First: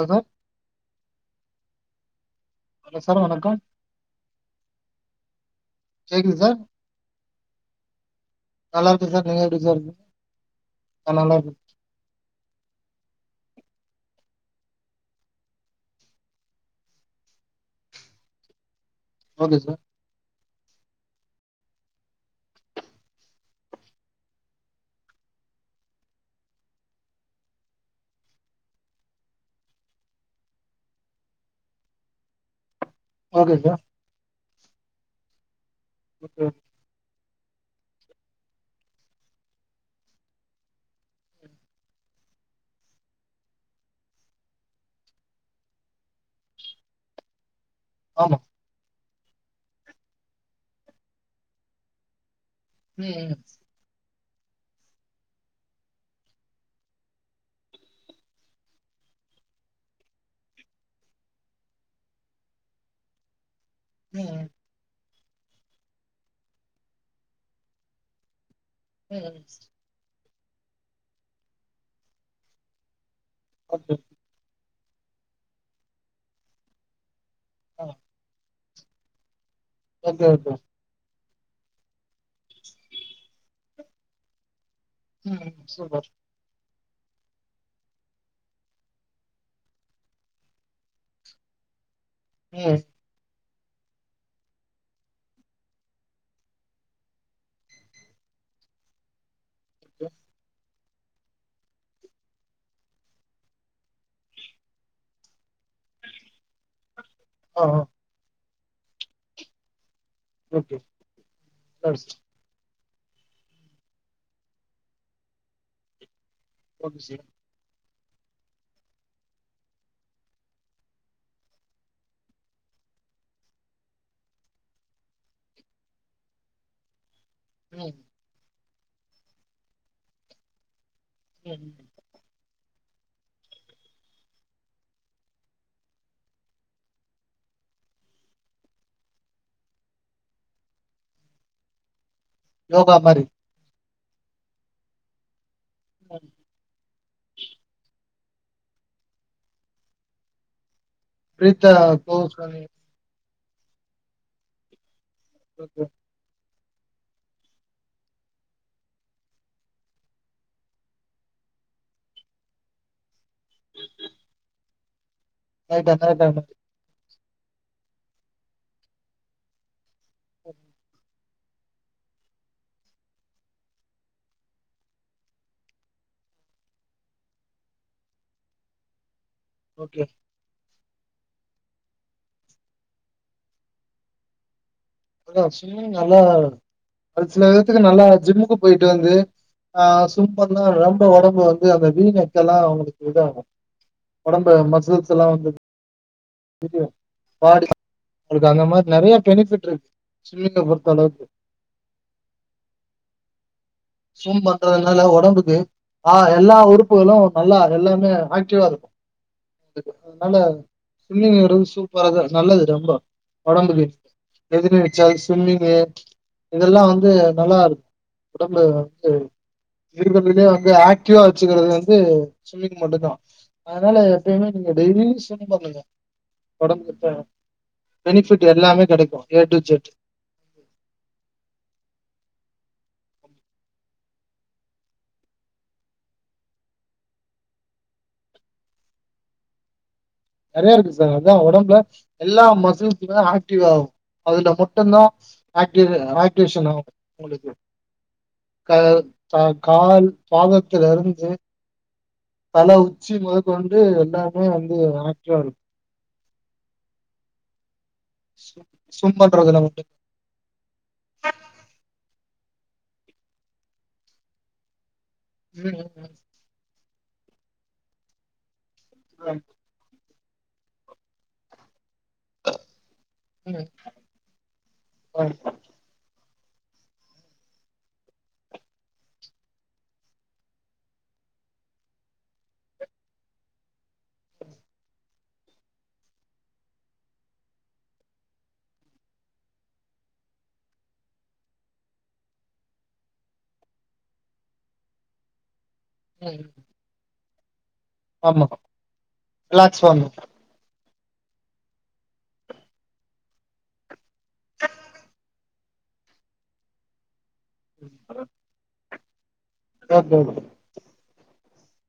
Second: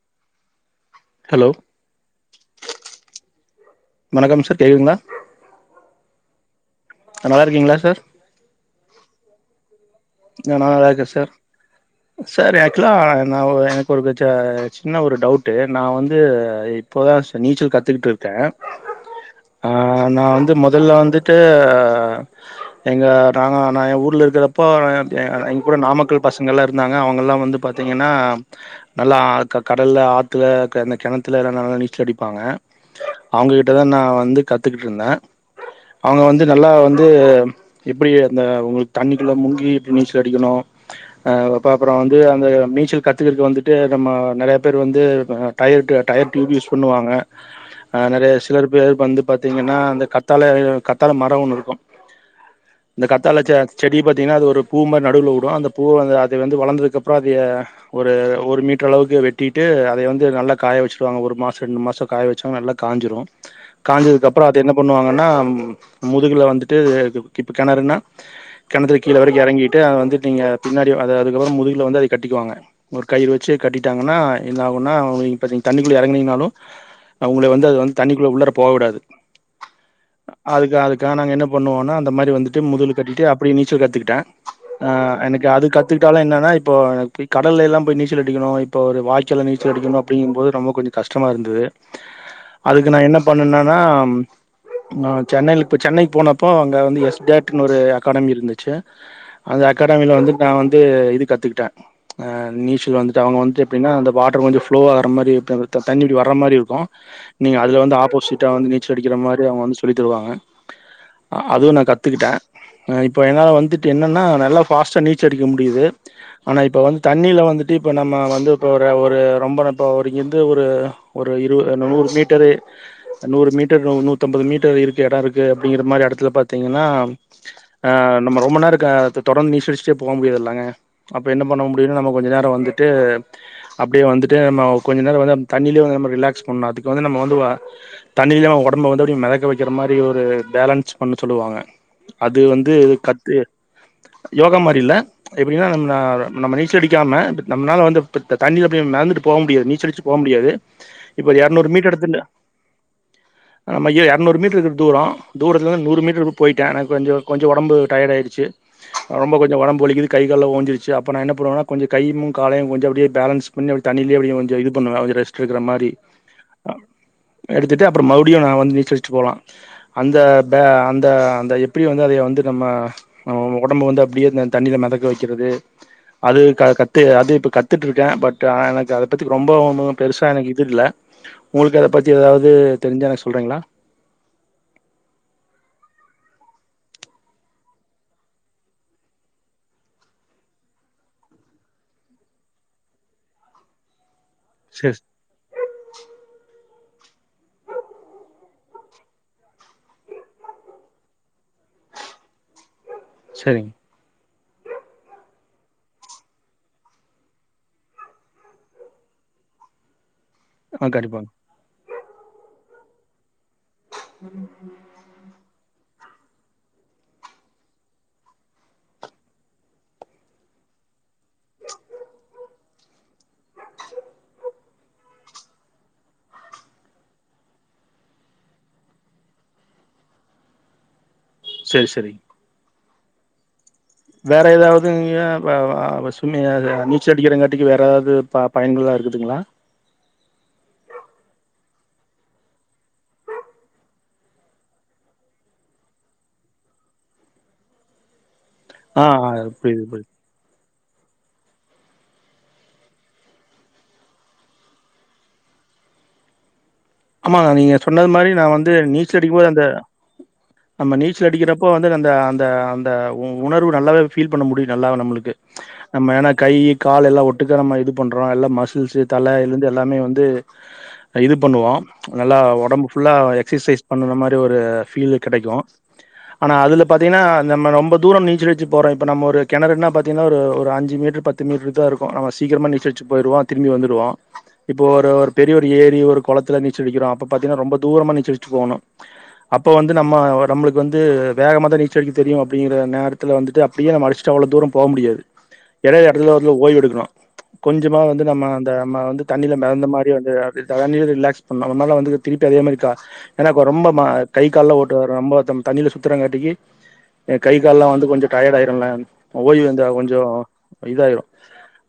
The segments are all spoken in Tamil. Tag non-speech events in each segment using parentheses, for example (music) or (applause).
அ சார் ஹலோ ஹலோ சார் வணக்கம் வணக்கம் சார் கேகுதுங்களா கேக்குது சார் நல்லா இருக்கீங்களா சார் நல்லா இருக்க சார் நீங்க எப்படி சார் ருக்கீங்க அ நா நல்லா இருக்கே சார் சார் எக்சுவலா நா எனக்கு ஒரு ச சின்ன ஒரு டவுட்டு நா வந்து இ இப்பதா சார் நீச்சல் கத்துக்கிட்டு இருக்கே ஓகே அ சார் நா வந்து முதல்ல வந்து டு எங்க நாங்க நா எ ஊர்ல இருக்கிறப்போ எ எ எங்கூட நாமக்கல் பசங்கள்லா இருந்தாங்க அவங்கலா வந்து பார்த்தீங்கன்னா நல்லா ஆ க கடல்ல ஆத்துல க கிணத்துல எல்லா நல்லா நீச்சல் அடிப்பாங்க அவங்க ஓகே சார் கிட்டதா நா வந்து கத்துக்கிட்டு இருந்தே அவங்க வந்து ஓகே நல்லா வந்து எப்டி அந்த உங்களுக்கு தண்ணிக்குள்ள முங்கி எப்படி நீச்சல் அடிக்கணு அ அப்ப அப்புற வந்து அந்த நீச்சல் கத்துக்கறக்கு வந்துட்டு நம்ம நெறய பேர் வந்து டயர்டு டயர் டியூப் யூஸ் பண்ணுவாங்க அ நெறைய ஆமா சிலர் பேர் வந்து பாரத்தீங்கன்னா அந்த கத்தால கத்தால மர ஒண்ணு இருக்கு ம் இந்த ம், கத்தால ச செடி பாத்தீங்கன்னா அது ஒரு பூ மாரி நடுவுல உடு அந்த பூவ வந்து அத வந்து வளர்ந்ததுக்கு அப்புற அதய ஒரு ஒரு மீட்டர் அளவுக்கு வெட்டிட்டு அதய வந்து நல்லா காய வச்சுருவாங்க ஒரு மாச ரெண்டு மாச காய வச்சாங்க நல்லா காஞ்சுரு (unintelligible) ம், காஞ்சதுக்கு ம், அப்புற அத என்ன பண்ணுவாங்கன்னா முதுகுல வந்துட்டு இப்ப கிணறுன்னா கிணத்துல கீழ ம், வரை ம். டு வந்து நீங்க பின்னாடி அது அதுக்கப்புற முதுகுல வந்து அதய கட்டிக்குவாங்க ஒரு கயிறு வச்சு ஓகே கட்டிட்டாங்கன்னா என்னாகுன்னா இப்ப தண்ணிக்குள்ள இறங்கனீங்னாலு அவுங்கள வந்து அது ஆ வந்து தண்ணிக்குள்ள உள்ளற போகவிடாது ஓகே ஓகே அதுக்கு அது கா நாங்க என்ன பண்ணுவோனா அந்த மாரி வந்துட்டு முதுகுல கட்டிட்டு அப்படிய நீச்ச கத்துக்கிட்டே ஆ ம் எனக்கு ம், அது சூப்பர் கத்துக்கிட்டாலு என்னன்னா இப்போ எனக்கு கடல எல்லா போய் நீச்சல் அடிக்கணு இப்ப ஒரு வாய்க்கால்ல நீச்சல் அடிக்கணு அப்படிங்கு போது ரொம்ப கொஞ்ச கஷ்டமா இருந்தது ம் அதுக்கு நா என்ன பண்ணுனன்னா ஆ சென்னையில இப்ப சென்னைக்கு போனப்போ அங்க வந்து எஸ் டேட் னு ஒரு அகாடமி இருந்துச்சு அந்த ஓகே அகாடமில வந்து நா வந்து இது கத்துக்கிட்டே ஆ நீச்சல் வந்துட்டு அவுங்க வந்துட்டு எப்டின்னா அந்த வாட்டர் கொஞ்சோ ஃப்ளோ ஆகிற மாரி இட்ட தண்ணி இப்டி வர்ற மாதிரி இருக்கு நீங்க ஆ ஆ அதுல வந்து ஆப்போசிட்டா வந்து நீச்சல் அடிக்கிற மாரி அவுங்க வந்து சொல்லித்தருவாங்க ஓகே அதுவு நா நல்லா இருக்கு கத்துக்கிட்டே ஹ் இப்போ என்னால வந்துட் டு என்னன்னா நல்லா ஃபாஸ்ட்டா நீச்சடிக்க முடியுது ஆனா இப்ப சார் ஓகே வந்து சார் தண்ணில வந்துட் டு இப்போ நம்ம வந்து இப்போ ஒரு ஒரு ரொம்ப நப்போ ஒரு எந்த ஊரு ஒரு இரு நூறு மீட்டரு நூறு மீட்டர் நூ நூத்தி அம்பது மீட்டர் இருக்கு எடோ இருக்கு அப்டிங்கிற மாரி எடத்துல பாத்தீங்கன்னா ஆ ம் நம்ம ரொம்ப நேரோ க தொடர்ந்து நீச்சலடுச்சுட்டே போ முடியாதுல்லங்க அப்ப என்ன ம் பண்ண ம். முடியுனு நம்ம கொஞ்ச நேர வந்துட்டு அப்டியே வந்துட்டு நம்ம கொஞ்ச நேர வந்து அப் தண்ணிலயே வந்து நம்ம ரிலாக்ஸ் பண்ணணு அதுக்கு வந்து நம்ம வந்து உவ தண்ணிலயே நம்ம ஒடம்பு வந்து அப்டியே மெதக்க வக்கிற மாரி ஒரு பேலன்ஸ் பண்ணு சொல்லுவாங்க அது வந்து யோகா மாதிரி கத்து யோகா மாரி இல்ல எப்டின்னா நம்ம நம்ம நீச்சல் அடிக்காம பட் நம்னான வந்து இப்ப தண்ணீர் அப்டியே மெதந்துட்டு போ முடியாது நீச்சலடுச்சு போ முடியாது இப்ப ஒரு பிரீத்த எரநூறு மீட்டர் எடத்துல க்ளோஸ் பண்ணி நம்மைய எரநூறு மீட்டருக்கு தூரோ தூரத்துல ஓகே இருந்து நூறு மீட்டர்க்கு போயிட்டே எனக்கு கொஞ்சோ கொஞ்சோ ஒடம்பு டயர்டு ஆயிருச்சு ரொம்ப கொஞ்ச ஒடம்பு வலிக்குது கை கால் ஓஞ்சிருச்சு அப்ப நா என்ன பண்ணுவேனா கொஞ்ச கைமு காலயு கொஞ்சோ அப்டியே பேலன்ஸ் கொஞ்சோ அப்டி தண்ணிலே அப்டி கொஞ்சோ இது பண்ணுவே கொஞ்சோ ரெஸ்ட் இருக்க நைட் மாரி நைட் மாதிரி அ எடுத்துட்டு அப்பறோ மறுடியு நா வந்து நீச்சலச்சிட்டு போலா அந்த ப அந்த அந்த எப்டி வந்து அதைய வந்து நம்ம நம்ம ஒடம்பு வந்து அப்டியே இந்த தண்ணில மெதக்க வக்கிறது அது க கத்து அது இப்ப கத்துட்டு இருக்கே பட் ஆனா எனக்கு அது பத்தி ரொம்பவுமு ஓகே பெருசா எனக்கு இது இல்ல உங்களுக்கு அத பத்தி எதாவ்து தெரிஞ்சா எனக்கு சொல்கிறீங்களா அதா ஸ்விம்மிங் நல்லா அது சில விதத்துக்கு நல்லா ஜிம்முக்கு போயிட்டு வந்து ஆ சூப்பர்னா ரொம்ப ஒடம்பு வந்து அந்த வீயெக்க ல்லா உங்களுக்கு இது ஆகு ஒடம்ப சேர் மசில்ஸ் எல்லா வந்து (unintelligible) பாடி உங்களுக்கு அந்த மாரி நெறைய பெனிஃபிட் ருக் ஸ்விம்மிங்க பொறுத்த அளவுக்கு சேரிங் ஸ்வும் பண்றதுனால ஒடம்புக்கு ஆ எல்லா உறுப்புகளு நல்லா எல்லாமே ஆக்டிவா இருக்கு அதனால ஆ கண்டிப்பாங்க ஸ்விம்மிங்கிறது சூப்பராது நல்லது ரொம்ப ஒடம்புக்கு ரெஜீனு யா ஸ்விம்மிங்கு இதெல்லா வந்து நல்லா இருக் ஒடம்புல வந்து இருக்குறதுலியே வந்து ஆக்டிவா வச்சுக்கிறது வந்து ஸ்விம்மிங் மட்டுதா அதனால எப்பயுமே நீங்க டெய்லியு ஸ்விம் பண்ணுங்க ஓடம்புக்கு பெனிஃபிட் எல்லாமே கெடைக்கு ஏ டு ஜெட் சேரி சேரி வேற ஏதாவது இங்க ப வ வ ஸ்விம்மி யது நீச்சல் அடிக்கிறங்காட்டிக்கு வேற எதாவது ப பயன்கள்லா இருக்குதுங்களா நெறைய இருக்கு சார் அதா ஒடம்புல எல்லா மசில்ஸ்லா ஆக்டிவ் ஆகு அதுல மட்டுதா ஆக்டிவ் ஆக்டிவேஷன் ஆகு உங்களுக்கு க ஆ ஆ கா புரியுது கால் புரியுது பாதத்துல இருந்து தல உச்சி மொதகொண்டு எல்லாமே வந்து எணக் காரு ஆமாங்க நீங்க சொன்னது மாரி நா ஸ்விம் வந்து நீச்சல் ஸ்விம் அடிக்கு போது பண்றதுல அந்த மட்டு நம்ம நீச்சல் அடிக்கிறப்போ வந்து அந்த அந்த அந்த உ உணர்வு நல்லாவே ஃபீல் பண்ண முடியு நல்லாவ நம்மளுக்கு நம்ம ஏன்னா கை கால் எல்லா ஒட்டுக்க நம்ம இது பண்றோ எல்லா ம மசில்ஸ் தல இருந்து எல்லாமே வந்து இது பண்ணுவோ நல்லா ஒடம்பு புல்லா எக்சசைஸ் பண்ணுன மாரி ஒரு ஃபீல் கெடைக்கு ஆனா அதுல பாத்தீங்கனா நம்ம ரொம்ப தூர நீச்சல் அடிச்சு போறோ இப்ப நம்ம ஒரு கெணறுன்னா பாத்தீங்கனா ஒரு அஞ்சு மீட்டர் ப து மீட்டர் தா இருக்கு நம சீக்கிரமா நீச்சல் அடிச்சு போயிடுவோ திரும்பி வந்துடுவோ இப்போ ஒரு ஒரு பெரிய ஒரு ஏரி ஒரு குளத்துல நீச்சல் அடிக்கிறோ அப்ப பாத்தீங்கன்னா ரொம்ப தூரமா நீச்சல் அடிச்சுட்டு போகணு அப்போ வந்து நம்ம நம்மளுக்கு வந்து வேகமா தா நீச்சல் அடிக்க தெரியு அப்படிங்கிற நேரத் ல வந்துட்டு அப்டியே நம்ம அடிச்சுட்டு அவ்வளவு தூர போக முடியாது இடைல இடத்துல வந்து ஓவ்ய் எடுக்கணு கொஞ்சமா வந்து ஆமா நம்ம அந்த நம்ம வந்து தண்ணில ரிலாக்ஸ் கலந்த பண்ணு மாரி வந்து தண்ணில ரிலாக்ஸ் பண்ணு அந்த மாரிலா வந்து திருப்பி அதே மாரி கா ஏனா இப்போ ரொம்ப கை கால்லா ஒட்டு ரொம்ப தண்ணில சுத்துறங்காட்டிக்கு ஏ கை கால்லா வந்து கொஞ்ச டயர்ட் ஆயிருல ஓய்வு இருந்தா கொஞ்ச ஓகே ஓகே இதாயிரு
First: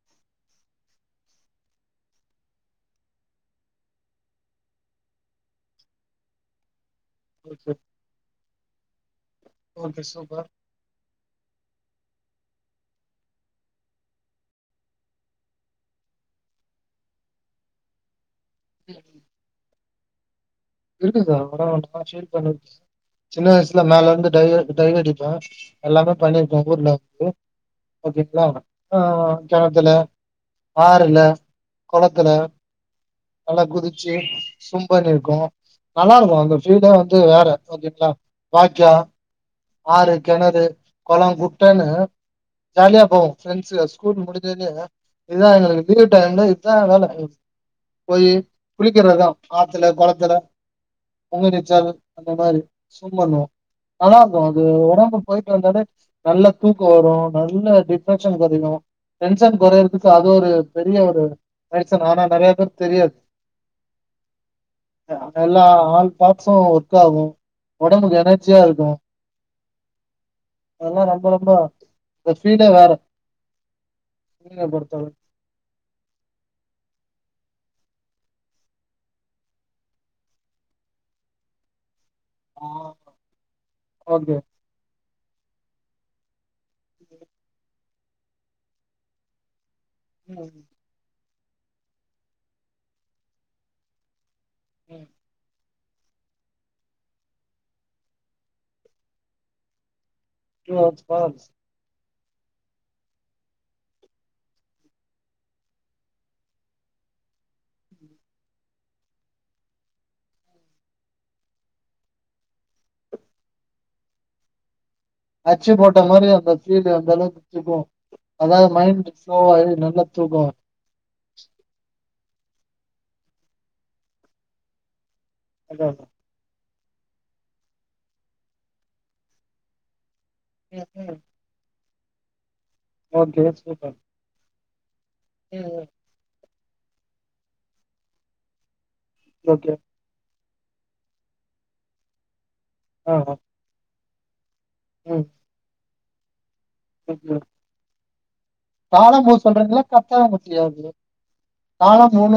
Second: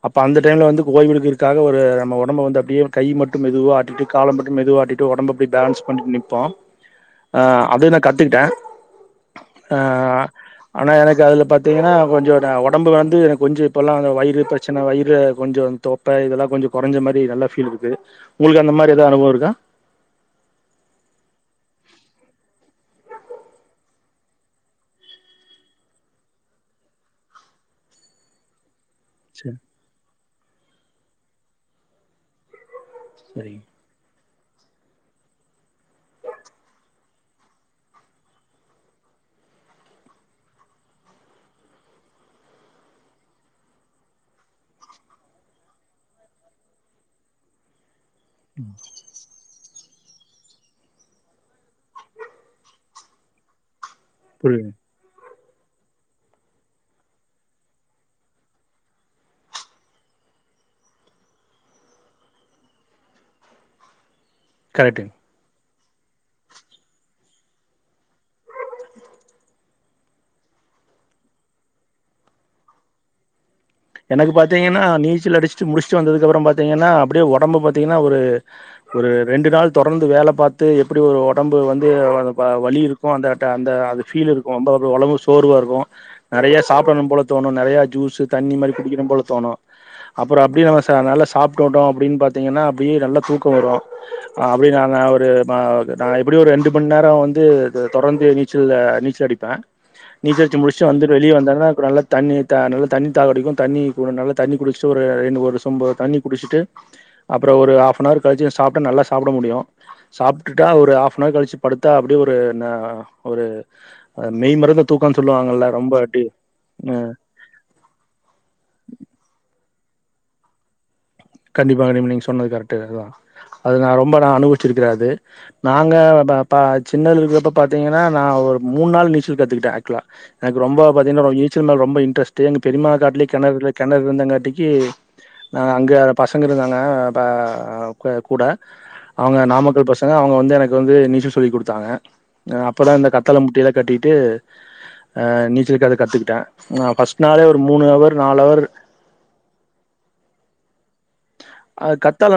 அப்ப அந்த டைம்ல வந்து ஓய்வு எடுக்கறதுக்காக ஒரு நம்ம உடம்பு வந்து அப்டியே கை மட்டு மெதுவா ஆட்டிட்டு கால மட்டு மெதுவா ஆட்டிட்டு ஓடம்பு அப்டியே பேலன்ஸ் பண்ணிட்டு நிப்போ ஓகே அது கத்துக்கிட்டே ஓகே சூப்பர் அ ஆனா எனக்கு அதுல பாத்தீங்கனா கொஞ்ச உடம்பு வந்து எனக்கு கொஞ்ச இப்போல்லா அந்த வயிறு பிரச்சன வயிறு கொஞ்சோ தொப்ப இதெல்லா கொஞ்ச கொறஞ்ச மாரி நல்லா பீல் இருக்கு உங்ளுக்கு அந்த மாரி ஏதா அனுபவ இருக்கா இருக்கு சார் (unintelligible) சின்ன வயசுல மேல இருந்து டைவு டைவு அடிப்பே எல்லாமே பண்ணிருக்கே ஊர்ல வந்து ஓகேங்களா ஆ சரி கெணத்துல ஆறுல குளத்துல சரி நல்லா குதிச்சு ஸ்விம் பண்ணிருக்கோ நல்லாருக்கு அந்த ஃபீல்டே வந்து வேற வந்தீங்களா வாக்யா ஆறு கிணறு கொள குட்டன்னு ஜாலியா போகு பிரண்ட்ஸ் ஸ்கூல் முடிஞ்சோடனையே இதா எங்களுக்கு லீவ் டைம்ல இதுதா வேல எங்களுக்கு போயி குளிக்கர்தா ஆத்துல கொளத்துல (unintelligible) நீச்சல் அந்த மாரி ஸ்விம் பண்வோ நல்லா இருக்கு அது புரியுது ஒடம்பு போயிட்டு வந்தோனே நல்ல தூக்க வரு நல்ல டிப்ரெக்ஷன் குறையு டென்ஷன் கொறையறதுக்கு அது ஒரு பெரிய ஒரு மெடிஷன் ஆனா நெறைய பேருக்கு தெரியாது கரெக்ட்டு நல்லா ஆள் பாட்ஸ்ஸூ ஒர்க் ஆகு ஒடம்புக்கு எனர்ஜியா இருக்கு அதல்லா ரொம்ப ரொம்ப அந்த ஸ்பீடே வேற எனக்கு மீன பாத்தீங்கனா பொறுத்தளவு நீச்சல் அடிச்சிட்டு முடிச்சு வந்ததுக்கு அப்புறோ பாத்தீங்கனா அப்டியே ஒடம்ப பாத்தீங்கனா ஒரு ஒரு ரெண்டு நாள் தொடர்ந்து வேல பாத்து எப்டி ஒரு ஒடம்பு வந்து வலி இருக்கு அந்த டே அந்த அது ஃபீல் ஓகே இருக்கு ரொம்ப அ ஒறழவு சோர்வாருக்கோ நெறைய சாப்படணு போல தோணு நெறைய ஜூஸீ தண்ணி மாரி குடிக்கணு போல தோணு அப்புறோ அப்டியே நம்ம அ நல்லா சாப்டுட்டோ அப்டின்னு பாத்தீங்கனா அப்டியே நல்லா தூக்க வரு அப்டியே நாங்க ஒரு மா ஒரு அ எப்டியு ஒரு ரெண்டு மண்ணேரம் வந்து தொடர்ந்து நீச்சல் நீச்சல் அடிப்பே நீச்சலடிச்சி டூ முடிச்சு ஹவர்ஸ் வந்து வெளிய பர்ஸ் வந்தானா நல்லா தண்ணி நல்ல தண்ணி தாகடிக்கு தண்ணி ஒரு நல்லா தண்ணி குடிச்ட்டு ஒரு இன்னு ஒரு சொம்பு தண்ணி குடிச்ட்டு அப்புறோ ஒரு ஹாஃப்னவர் கழிச்சு சாப்டா நல்லா சாப்ட முடியு சாப்ட்டுட்டா ஒரு ஹாஃப்னவர் கழிச்சு படுத்தா அப்டியே ஒரு ந ஒரு மெய் மறந்து அச்சு போட்ட மாரி அந்த ஃபீலு அந்த அளவுக் சுகோ அதனால மைண்ட்டு ஸ்லோ ஆயிடு நல்லா தூக்க வரு கண்டிப்பா நீங் நீங்க சொன்னது கரெக்ட்டு அதா அது நா ரொம்ப நா அனுவிச்சிருக்குறே அது அதா நாங்க அதா பே ப சின்னதுல இருக்கிறப்ப பாத்தீங்கனா நா ஒரு மூண் நாள் நீச்சல் கத்துக்கிட்டே ஆக்சுவலா எனக்கு ரொம்ப பாத்தீங்கனா அ நீச்சல் மேல ரொம்ப இன்ரெஸ்ட்டு எங்க பெரிம்மா காட்லே ஓகே கெணறுல சூப்பர் கெணறு இருந்தங் காட்டிக்கி ஆ அங்க பசங்க இருந்தாங்க பே அ கூட அவ்ங்க ஓகே நாமக்கல் பசங் அ அவ்ங்க வந்து எனக்கு வந்து நீச்சல் சொல்லி குடுத்தாங்க அ அப்பதா இந்த ஆ ஆ கத்தளா மூட்டையலா கட்டிட்டு ஆ ம் நீச்சலுக்கு அத கத்துக்கிட்டே நா ஃபஸ்ட் நாளே ஒரு மூணு அவர் நாலு அவர் தாழம் பூ சொல்றீங்களா கத்தாழம் பூ ஃப்ரீயா இருக்குது அது கத்தாழ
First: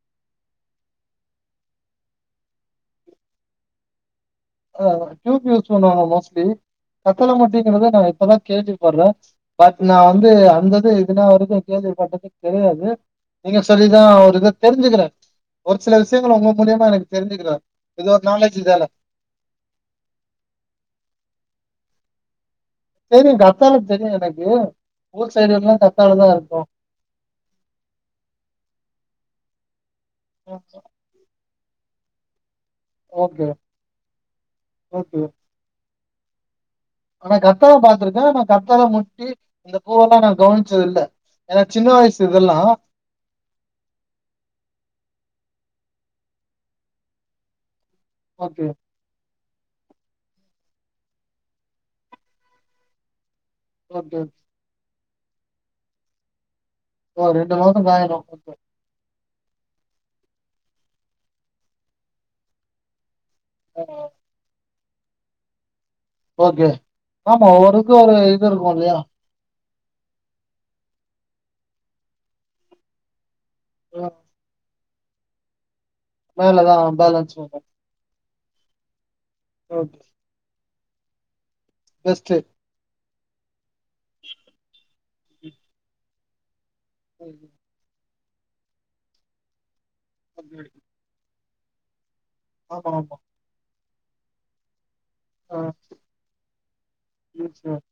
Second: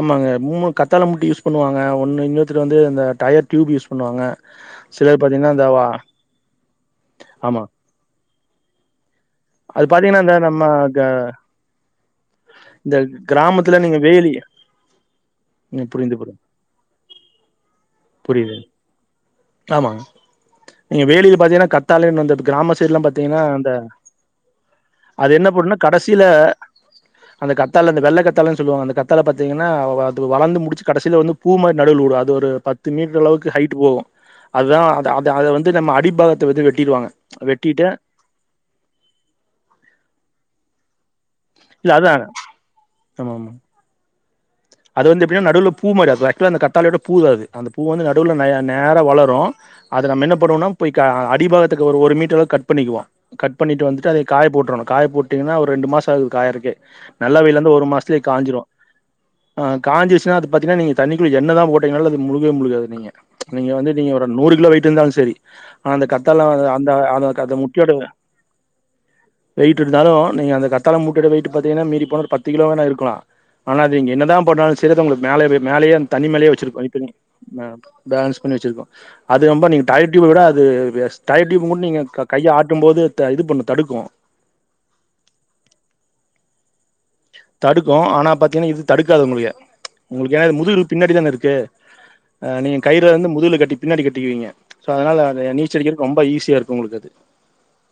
ஆமாங்க மூணு கத்தாழ முட்டு யூஸ் பண்ணுவாங்க ஒன்னு இன்னொருத்தர் வந்து இந்த டயர் ட்டியூப் யூஸ் பண்ணுவாங்க அதா அதா சிலர் ட்டியூப் பாத்தீங்கன்னா இந்த யூஸ் பண்ணுவாங்க மோஸ்ட்லி கத்தாழ ஆமா மூட்டைங்கிறத நா இப்பதா கேள்வி பட்றே பட் அது நா பாத்தீங்கன்னா வந்து இந்த நம்ம அந்தது இதுனா வரைக்கு கேள்விப்பட்டதேக் கெடையாது இந்த நீங்க கிராமத்துல சொல்லிதா வேலி ஒரு இத தெரிஞ்சுக்கிறே ஒரு சில புரிந்து விஷ்யங்கள் புரியுது ஒங்க மூலியமா எனக்கு தெரிஞ்சுக்கிற இது ஒரு நாலேஜு தான ஆமா நீங்க வேலிய பாத்தீங்கனா கத்தாழனு வந்துட்டு கிராம சை சைட்லா தெரியு பாத்தீங்கனா அந்த கத்தாழ தெரியு எனக்கு அது ஊர் என்ன சைடு எல்லா பண்ணுனா கத்தாழ கடசில தா இருக்கு அந்த கத்தாழ அந்த வெள்ள கத்தாழன்னு சொல்லுவாங்க அந்த கத்தாழ பாத்தீங்கனா வ அது வளந்து முடிச்சு கடைசில வந்துப் பூ மாரி நடுவுல விடு அது ஒரு பத்து மீட்ரு ஓகே அளவுக்கு ஹைட்டு போகு அது தா அந்த ஓகே அந்த அத வந் து நம்ம அடிப்பாகத்த வந்து வெட்டிருவாங்க ஆனா கத்தாழ பாத்திருக்கே ஆனா கத்தாழ முட்டி இந்த பூவெல்லா நா கவனிச்சது இல்ல என்னோட சின்ன வயசு இதெல்லா ஆமாம்மா அது வந்து எப்டினா நடுவுல பூ மாரி அது ஆக்சுவலா அந்த கத்தாழையோட பூ தா அது அந்த பூ வந்து நடுவுல நல்லா ஓகே நேர வளரு அத நம்ம என்ன பண்ணுவோனா போய் கா அடிபாகத்துக்கு ஒரு ஒரு மீட்டர் அளவுக்கு கட் பண்ணிக்குவோ கட் பண்ணிட்டு வந்துட்டு ஓகே அதையே காய போட்றனு காய போட்டீங்கனா ஒரு ரெண்டு மாச ஆகு அது காயருக்கே ஓ நல்லா ரெண்டு வெயிலா இருந்த மாசோ ஒரு காயணு மாசத்துலே ஓகே காய்ஞ்சிரு ஆ காஞ்சிர்சினா அது பாத்தீங்னா நீங்க தண்ணிக்குள்ள என்ன தா போட்டீங்கனாலு அது முழுகவே முழுகாது நீங்க நீங்க வந்து நீங்க வ இப்ப நூறு கிலோ வெய்ட் இருந்தாலு சேரி ஆனா இந்த கத்தாழ ஓகே அந்த அந்த க ஆமா க முட்டையோட ஒவ்வொருக்கு ஒரு இது இருக்கு இல்லையா வெயிட் இருந்தாலு நீங்க அந்த கத்தாழ மூட்டையோட வெயிட்டு பாத்தீங்கனா மீறி போன ஒரு பத்து கிலோவேனா இருக்கலா இத இங்க என்னதா போட்டாலு சேரி அது உங்களுக்கு மேலவே மேலயே அந்த தண்ணி மேலயே மேலதா வெச்சிருக்கு வழி பண்ணி பேலன்ஸ் வரு பேலன்ஸ் பண்ணி வச்சிருக்கு அது ரொம்ப நீங்க ஓகே டயர் ட்டியூப்ப விட அது எஸ் டயர் ட்டியூப்ப மட்டு நீங்க க பெஸ்ட்டு கைய ஆட் ட்டும் போது த இது பண்ணு தடுக்கு உம் தடுக்கு ஆனா பாத்தீங்கனா இது தடுக்காது உங்களுக்கு உங்களுக்கு ஏனா இது முதுகுல பின்னாடி தான இருக்கு அ நீங்க ஆமா கயிற ஆமா வந்து முதுகுல கட்டி பின்னாடி கட்டிக்குவீங்க சோ அதனால அது நீச்சலடிக்கிறதுக்கு ரொம்ப ஈஸியா இருக்கு உங்களுக்கு அது எஸ் சார்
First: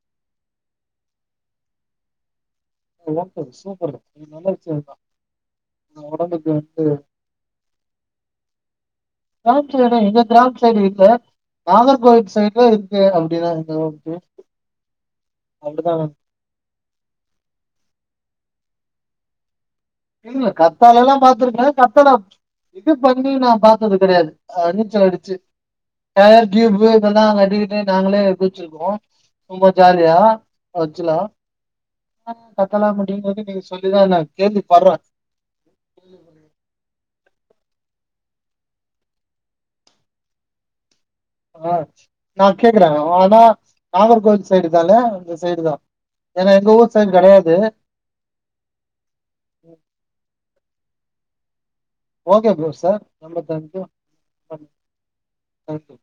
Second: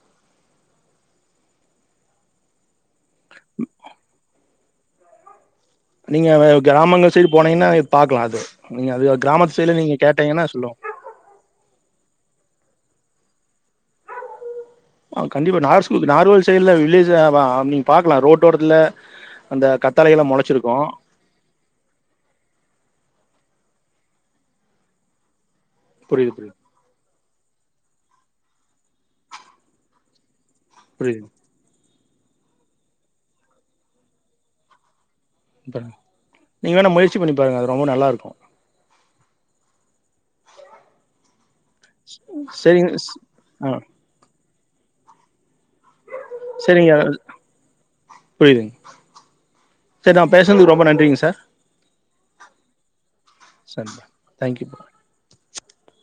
எல்லா பிரச்னைக்கொரு இது நல்ல விஷ்யந்தா நீங்க கிராமங்கள் சைடு போனீங்கனா பாக்கலா அது நீங்க அது அது கிராம சைடு எங்க கிராம சைடு இல்ல நாகர்கோவில் சைடுல இருக்கு அப்டினா எந்தளவுக்கு ஆ கண்டிப்பா நாகர் ஸ்கூலுக்கு நாகர்கோயில் சைடுல வில்லேஜ்ல வா நீங்க பாக்கலா ரோட்டோரத்துல அந்த கத்தாழய இல்ல கத்தாழைலா பாத்திருக்கே கத்தாழ இது பாத்தீங்னா நா பாத்தது கெடையாது அ நீச்சல் அடிச்சு புரியுது டயர் புரியுது டியூப்பு இதெல்லா கட்டிக்கிட்டு நாங்களே குதிச்சிருக்கோ ரொம்ப ஜாலியா ஆச்சுவலா புரியுது கத்தால முடி (unintelligible) நீங்க சொல்லிதான் நான் கேள்வி படுறேன் நீங்க வேணா முயற்சி பண்ணி பாருங்க அது ரொம்ப நல்லா இருக்கும் ஆ நா சரிங்க கேக்குறேன் ஸ் ஆனா ஆ நாகர்கோவில் சைடு தால அந்த சைடு தான் ஏன்னா எங்க ஊர் சரிங்க சைடு கிடையாது புரியுதுங்க சேரி நா பேசுனதுக்கு ரொம்ப நன்றிங்க சார் ஓகே ப்ரோ சார் ரொம்ப தேங்க் யூ சரி பாய் தேங்க்யூ தேங்க் யூ